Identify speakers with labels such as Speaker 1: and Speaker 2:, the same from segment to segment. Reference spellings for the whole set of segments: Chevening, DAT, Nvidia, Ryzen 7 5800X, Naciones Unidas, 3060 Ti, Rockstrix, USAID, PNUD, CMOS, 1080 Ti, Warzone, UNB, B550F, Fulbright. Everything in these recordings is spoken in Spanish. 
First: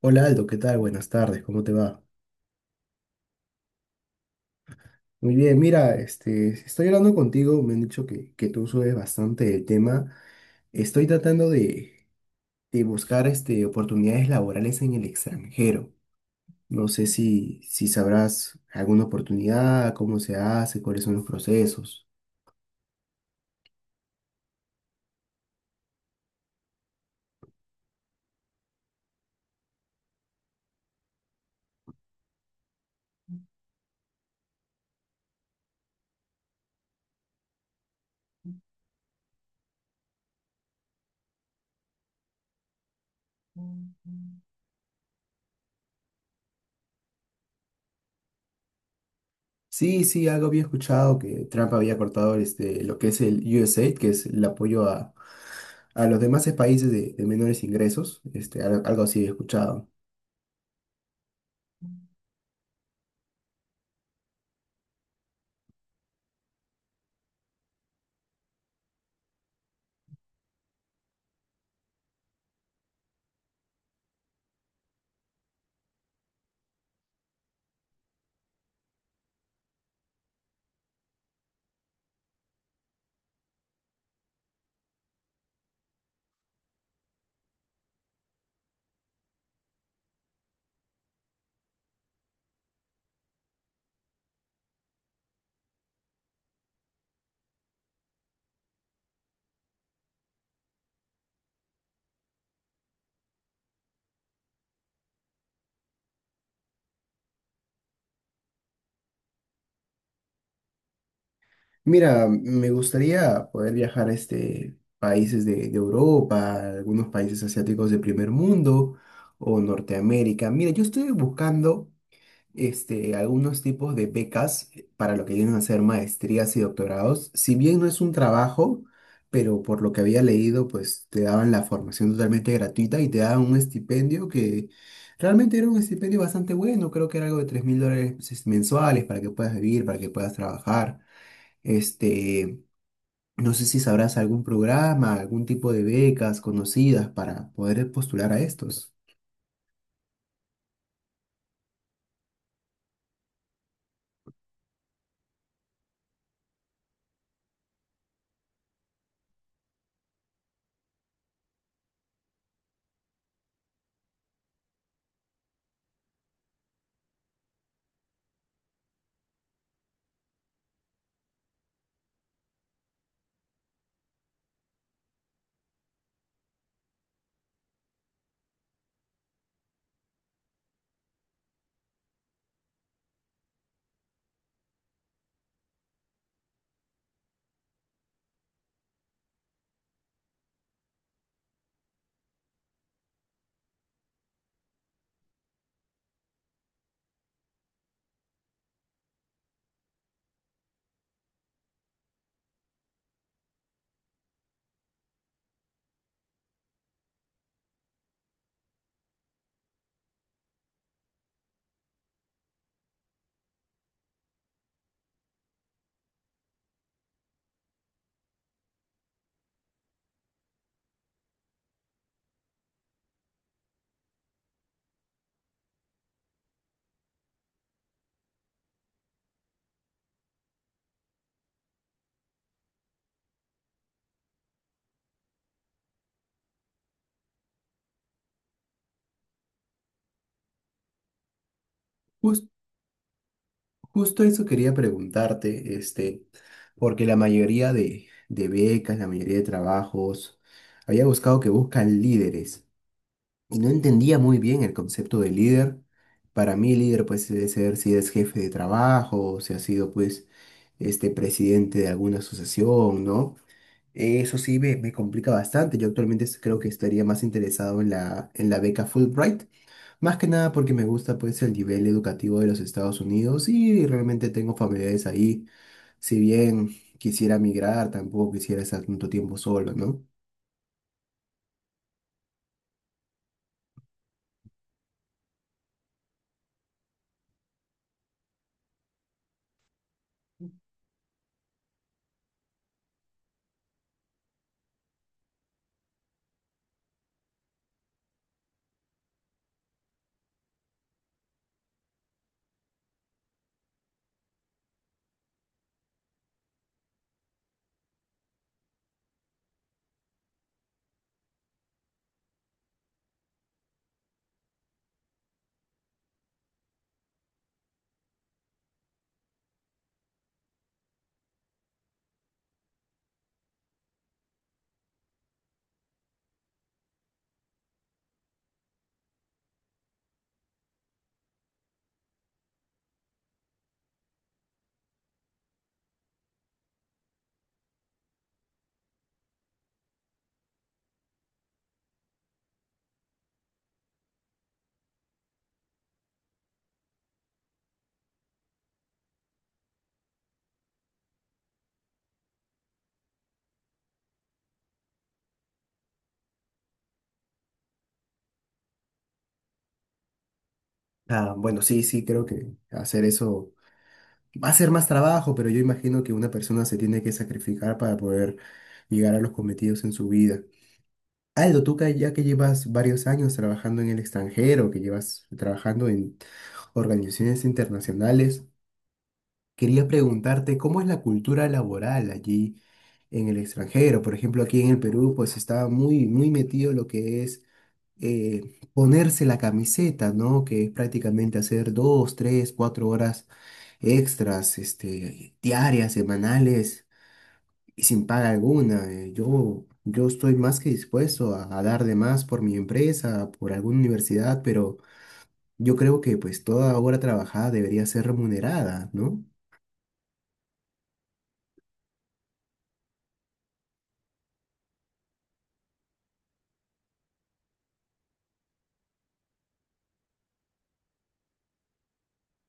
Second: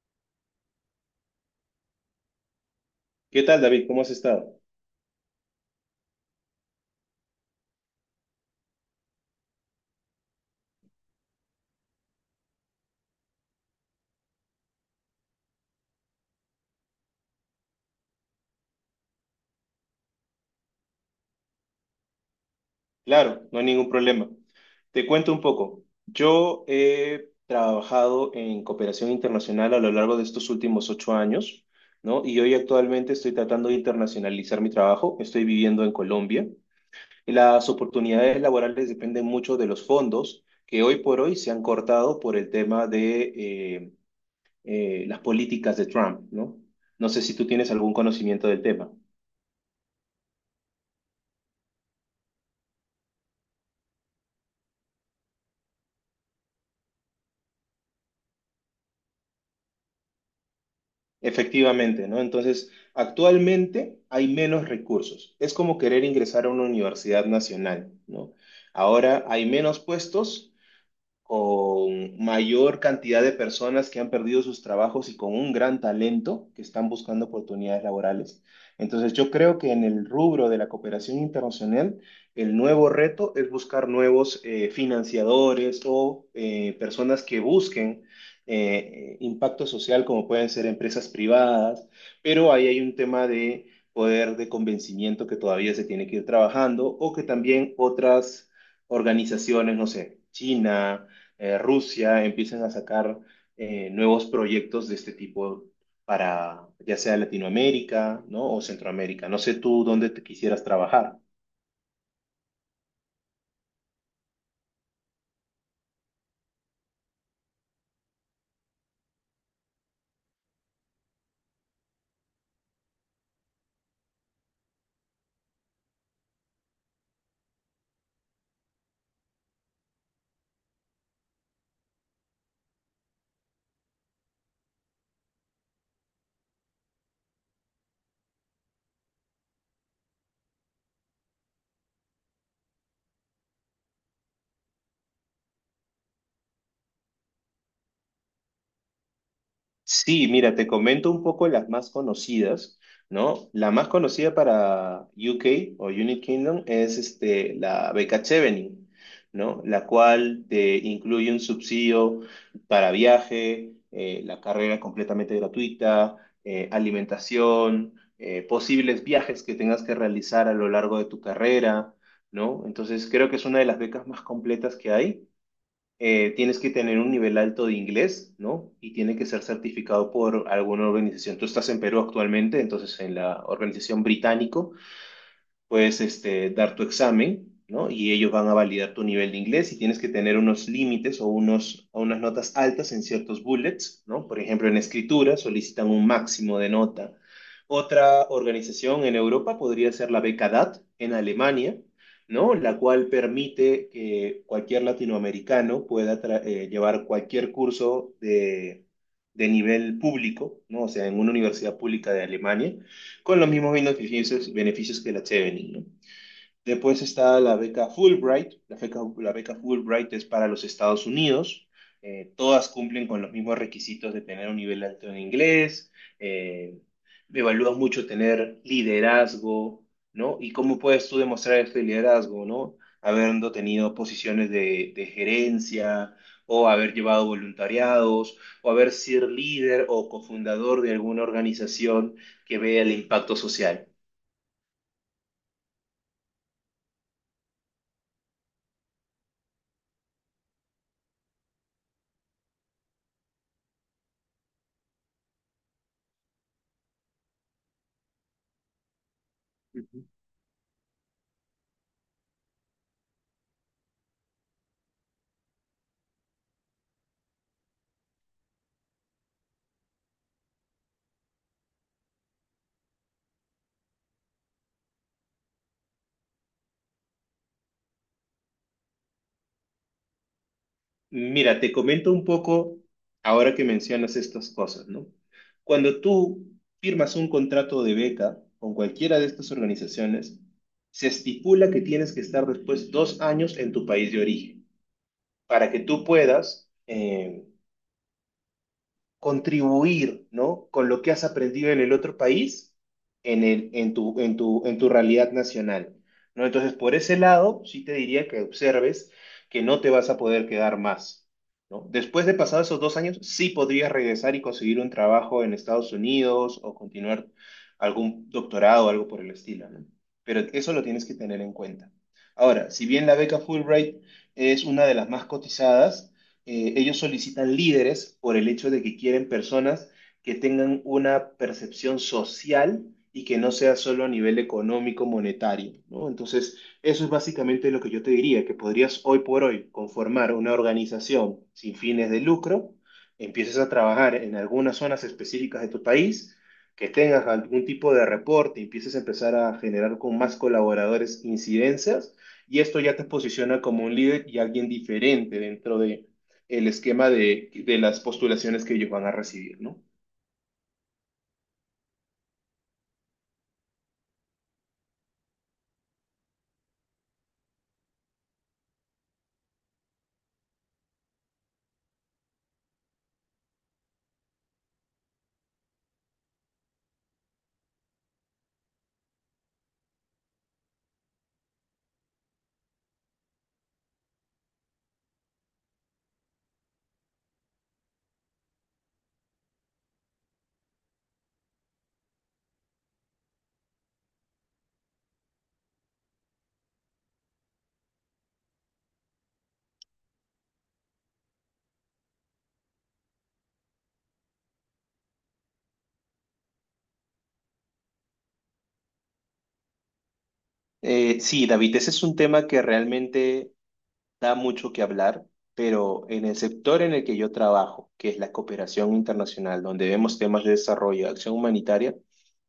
Speaker 1: Hola Aldo, ¿qué tal? Buenas tardes, ¿cómo te va?
Speaker 2: ¿Qué tal, David? ¿Cómo has estado?
Speaker 1: Muy bien, mira, estoy hablando contigo, me han dicho que tú sabes bastante el tema. Estoy tratando de buscar oportunidades laborales en el extranjero. No sé si sabrás alguna oportunidad, cómo se hace, cuáles son los procesos.
Speaker 2: Claro, no hay ningún problema. Te cuento un poco. Yo he trabajado en cooperación internacional a lo largo de estos últimos 8 años, ¿no? Y hoy actualmente estoy tratando de internacionalizar mi trabajo. Estoy viviendo en Colombia. Y las oportunidades laborales dependen mucho de los fondos que hoy por hoy se han cortado por el tema de las políticas de Trump, ¿no? No sé si tú tienes algún conocimiento del tema.
Speaker 1: Sí, sí, algo había escuchado que Trump había cortado lo que es el USAID, que es el apoyo a los demás países de menores ingresos. Algo así he escuchado.
Speaker 2: Efectivamente, ¿no? Entonces, actualmente hay menos recursos. Es como querer ingresar a una universidad nacional, ¿no? Ahora hay menos puestos con mayor cantidad de personas que han perdido sus trabajos y con un gran talento que están buscando oportunidades laborales. Entonces, yo creo que en el rubro de la cooperación internacional, el nuevo reto es buscar nuevos financiadores o personas que busquen impacto social, como pueden ser empresas privadas, pero ahí hay un tema de poder de convencimiento que todavía se tiene que ir trabajando o que también otras organizaciones, no sé, China, Rusia empiecen a sacar nuevos proyectos de este tipo para ya sea Latinoamérica, ¿no? O Centroamérica. No sé tú dónde te quisieras trabajar.
Speaker 1: Mira, me gustaría poder viajar a países de Europa, algunos países asiáticos de primer mundo o Norteamérica. Mira, yo estoy buscando algunos tipos de becas para lo que vienen a ser maestrías y doctorados. Si bien no es un trabajo, pero por lo que había leído, pues te daban la formación totalmente gratuita y te daban un estipendio que realmente era un estipendio bastante bueno. Creo que era algo de $3000 pues, mensuales para que puedas vivir, para que puedas trabajar. Este, no sé si sabrás algún programa, algún tipo de becas conocidas para poder postular a estos.
Speaker 2: Sí, mira, te comento un poco las más conocidas, ¿no? La más conocida para UK o United Kingdom es este, la beca Chevening, ¿no? La cual te incluye un subsidio para viaje, la carrera completamente gratuita, alimentación, posibles viajes que tengas que realizar a lo largo de tu carrera, ¿no? Entonces creo que es una de las becas más completas que hay. Tienes que tener un nivel alto de inglés, ¿no? Y tiene que ser certificado por alguna organización. Tú estás en Perú actualmente, entonces en la organización británico puedes este, dar tu examen, ¿no? Y ellos van a validar tu nivel de inglés y tienes que tener unos límites o, unos, o unas notas altas en ciertos bullets, ¿no? Por ejemplo, en escritura solicitan un máximo de nota. Otra organización en Europa podría ser la Beca DAT en Alemania, ¿no? La cual permite que cualquier latinoamericano pueda llevar cualquier curso de nivel público, ¿no? O sea, en una universidad pública de Alemania con los mismos beneficios, que la Chevening, ¿no? Después está la beca Fulbright. La beca Fulbright es para los Estados Unidos. Todas cumplen con los mismos requisitos de tener un nivel alto en inglés. eh, Evalúan mucho tener liderazgo, ¿no? ¿Y cómo puedes tú demostrar este liderazgo, ¿no? Habiendo tenido posiciones de gerencia o haber llevado voluntariados o haber sido líder o cofundador de alguna organización
Speaker 1: Jus-
Speaker 2: que vea el impacto social.
Speaker 1: Justo eso quería preguntarte, porque la mayoría de becas, la mayoría de trabajos, había buscado que buscan líderes y no entendía muy bien el concepto de líder. Para mí, líder pues debe ser si eres jefe de trabajo, o si has sido
Speaker 2: Ujú.
Speaker 1: pues este presidente de alguna asociación, ¿no? Eso sí me complica bastante. Yo actualmente creo que estaría más interesado en en la beca Fulbright, más que nada porque me gusta pues el nivel educativo de los Estados Unidos y realmente tengo familiares ahí. Si bien quisiera migrar, tampoco quisiera estar tanto tiempo solo, ¿no?
Speaker 2: Mira, te comento un poco ahora que mencionas estas cosas, ¿no? Cuando tú firmas un contrato de beca con cualquiera de estas organizaciones, se estipula que tienes que estar después 2 años en tu país de origen para que tú puedas contribuir, ¿no? Con lo que has aprendido en el otro país, en el, en tu, en tu, en tu realidad nacional, ¿no? Entonces, por ese lado, sí te diría que observes que no te vas a poder quedar más, ¿no? Después de pasados esos 2 años, sí podrías regresar y conseguir un trabajo en Estados Unidos o continuar algún doctorado o algo por el estilo, ¿no? Pero eso lo tienes que tener en cuenta. Ahora, si bien la beca Fulbright es una de las más cotizadas, ellos solicitan líderes por el hecho de que quieren personas que tengan una percepción social y que no sea solo a nivel económico, monetario, ¿no? Entonces, eso es básicamente lo que yo te diría, que podrías hoy por hoy conformar una organización sin fines de lucro, empieces a trabajar en algunas zonas específicas de tu país, que tengas algún tipo de reporte, empieces a empezar a generar con más colaboradores incidencias, y esto ya te posiciona como un líder y alguien diferente dentro de el esquema de las postulaciones que ellos van a recibir, ¿no?
Speaker 1: Ah, bueno, sí, sí, creo que hacer eso va a ser más trabajo, pero yo imagino que una persona se tiene que sacrificar para poder llegar a los cometidos en su vida. Aldo, tú que ya que llevas varios años trabajando en el extranjero, que llevas trabajando en organizaciones internacionales, quería preguntarte cómo es la cultura laboral allí en el extranjero. Por ejemplo, aquí en el Perú, pues está muy, muy metido lo que es eh, ponerse la camiseta, ¿no? Que es prácticamente hacer dos, tres, cuatro horas extras, diarias, semanales y sin paga alguna. Yo estoy más que dispuesto a dar de más por mi empresa, por alguna universidad, pero yo creo que pues toda hora trabajada debería ser remunerada, ¿no?
Speaker 2: Sí, David, ese es un tema que realmente da mucho que hablar, pero en el sector en el que yo trabajo, que es la cooperación internacional, donde vemos temas de desarrollo, acción humanitaria,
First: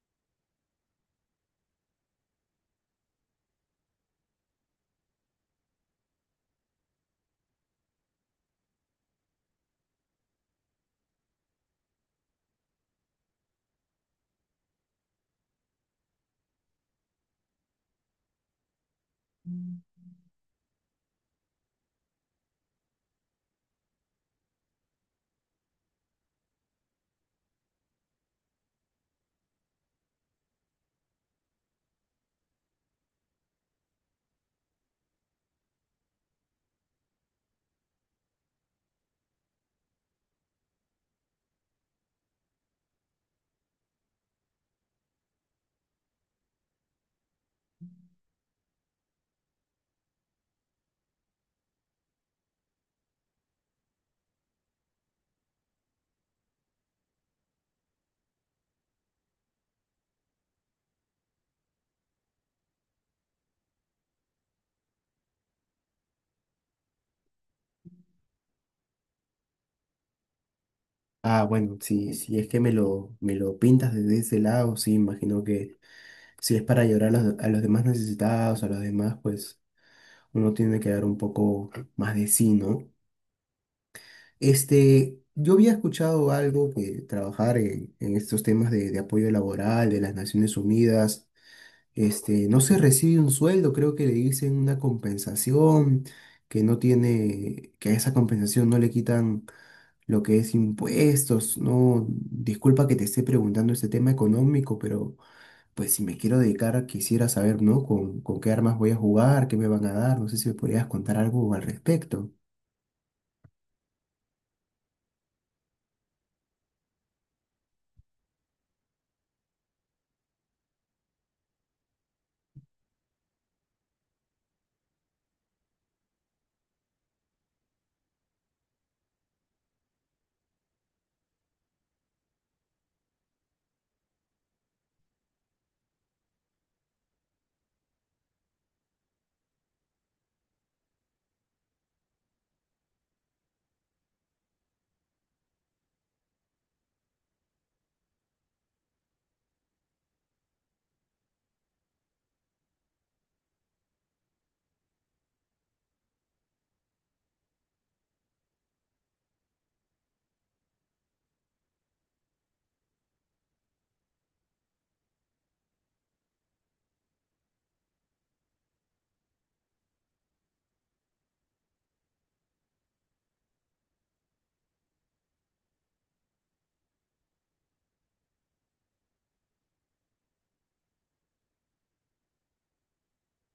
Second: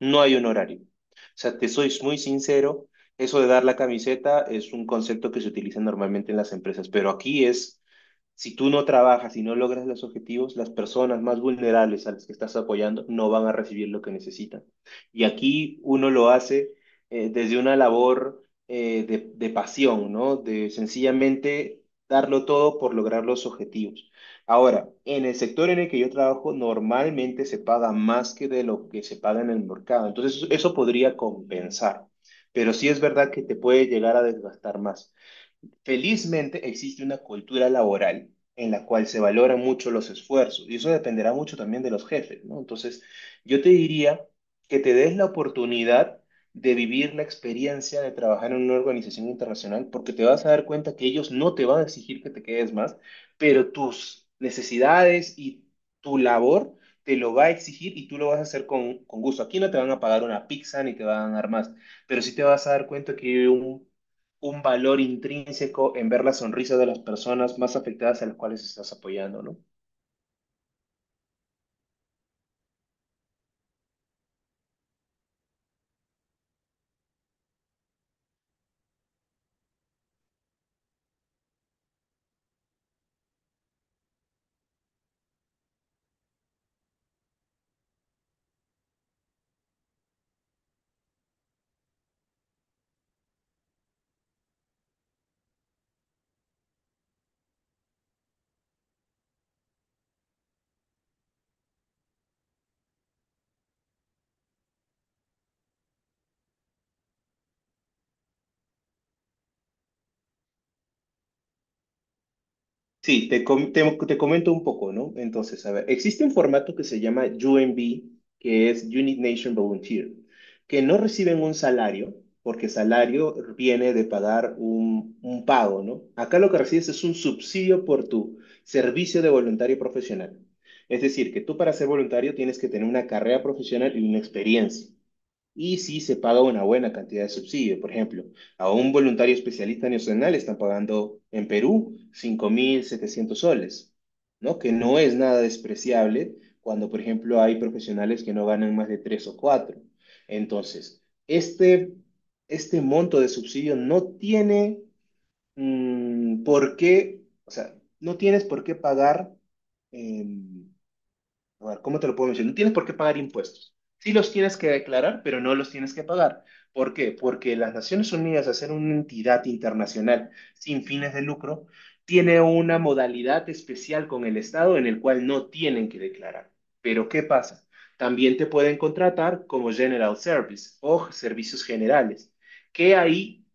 Speaker 2: no hay un horario. O sea, te soy muy sincero, eso de dar la camiseta es un concepto que se utiliza normalmente en las empresas, pero aquí es, si tú no trabajas y no logras los objetivos, las personas más vulnerables a las que estás apoyando no van a recibir lo que necesitan. Y aquí uno lo hace desde una labor de pasión, ¿no? De sencillamente darlo todo por lograr los objetivos. Ahora, en el sector en el que yo trabajo, normalmente se paga más que de lo que se paga en el mercado. Entonces, eso podría compensar. Pero sí es verdad que te puede llegar a desgastar más. Felizmente existe una cultura laboral en la cual se valoran mucho los esfuerzos y eso dependerá mucho también de los jefes, ¿no? Entonces, yo te diría que te des la oportunidad de vivir la experiencia de trabajar en una organización internacional porque te vas a dar cuenta que ellos no te van a exigir que te quedes más, pero tus necesidades y tu labor te lo va a exigir y tú lo vas a hacer con gusto. Aquí no te van a pagar una pizza ni te van a dar más, pero sí te vas a dar cuenta que hay un valor intrínseco en ver la sonrisa de las personas más afectadas a las cuales estás apoyando, ¿no?
Speaker 1: Ah, bueno, si, si es que me me lo pintas desde ese lado, sí, imagino que si es para ayudar a a los demás necesitados, a los demás, pues uno tiene que dar un poco más de sí, ¿no? Yo había escuchado algo que trabajar en estos temas de apoyo laboral de las Naciones Unidas. No se recibe un sueldo, creo que le dicen una compensación, que no tiene, que a esa compensación no le quitan lo que es impuestos, ¿no? Disculpa que te esté preguntando este tema económico, pero pues si me quiero dedicar, quisiera saber, ¿no? Con qué armas voy a jugar, qué me van a dar, no sé si me podrías contar algo al respecto.
Speaker 2: Sí, te comento un poco, ¿no? Entonces, a ver, existe un formato que se llama UNB, que es Unit Nation Volunteer, que no reciben un salario, porque salario viene de pagar un pago, ¿no? Acá lo que recibes es un subsidio por tu servicio de voluntario profesional. Es decir, que tú para ser voluntario tienes que tener una carrera profesional y una experiencia. Y sí se paga una buena cantidad de subsidio. Por ejemplo, a un voluntario especialista nacional están pagando en Perú 5700 soles, ¿no? Que no es nada despreciable cuando, por ejemplo, hay profesionales que no ganan más de 3 o cuatro. Entonces, este monto de subsidio no tiene por qué, o sea, no tienes por qué pagar. em, a ver, ¿cómo te lo puedo mencionar? No tienes por qué pagar impuestos. Sí los tienes que declarar, pero no los tienes que pagar. ¿Por qué? Porque las Naciones Unidas, al ser una entidad internacional sin fines de lucro, tiene una modalidad especial con el Estado en el cual no tienen que declarar. Pero ¿qué pasa? También te pueden contratar como General Service o servicios generales, que ahí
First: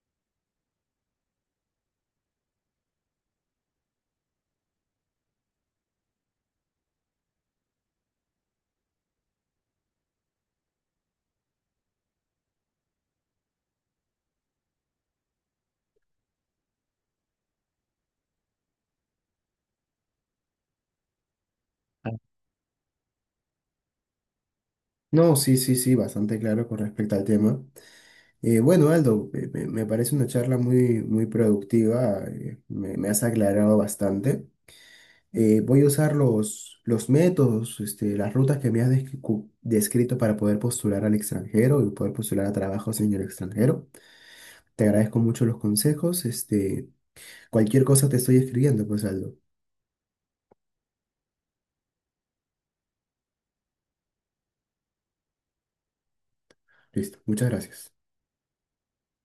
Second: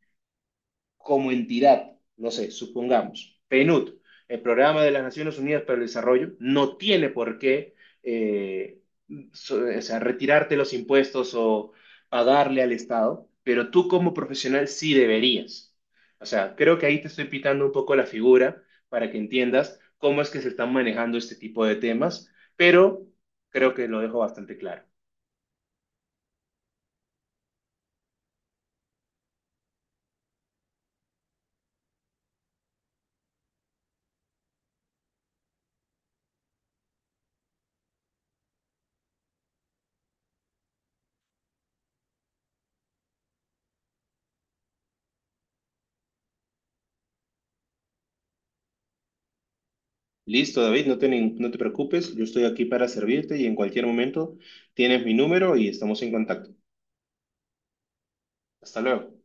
Speaker 2: como entidad, no sé, supongamos, PNUD, el Programa de las Naciones Unidas para el Desarrollo, no tiene por qué eh, o sea, retirarte los impuestos o pagarle al Estado, pero tú como profesional sí deberías. O sea, creo que ahí te estoy pitando un poco la figura para que entiendas cómo es que se están manejando este tipo de
Speaker 1: Ah,
Speaker 2: temas, pero creo que lo dejo bastante claro.
Speaker 1: No, sí, sí, sí, bastante claro con respecto al tema. Bueno, Aldo, me parece una charla muy, muy productiva, me has aclarado bastante. Voy a usar los métodos, las rutas que me has descrito para poder postular al extranjero y poder postular a trabajos en el extranjero. Te agradezco mucho los consejos. Cualquier cosa te estoy escribiendo, pues Aldo.
Speaker 2: Listo, David, no te preocupes, yo estoy aquí para servirte y en cualquier momento tienes mi número y estamos en contacto.
Speaker 1: Listo, muchas gracias.
Speaker 2: Hasta luego.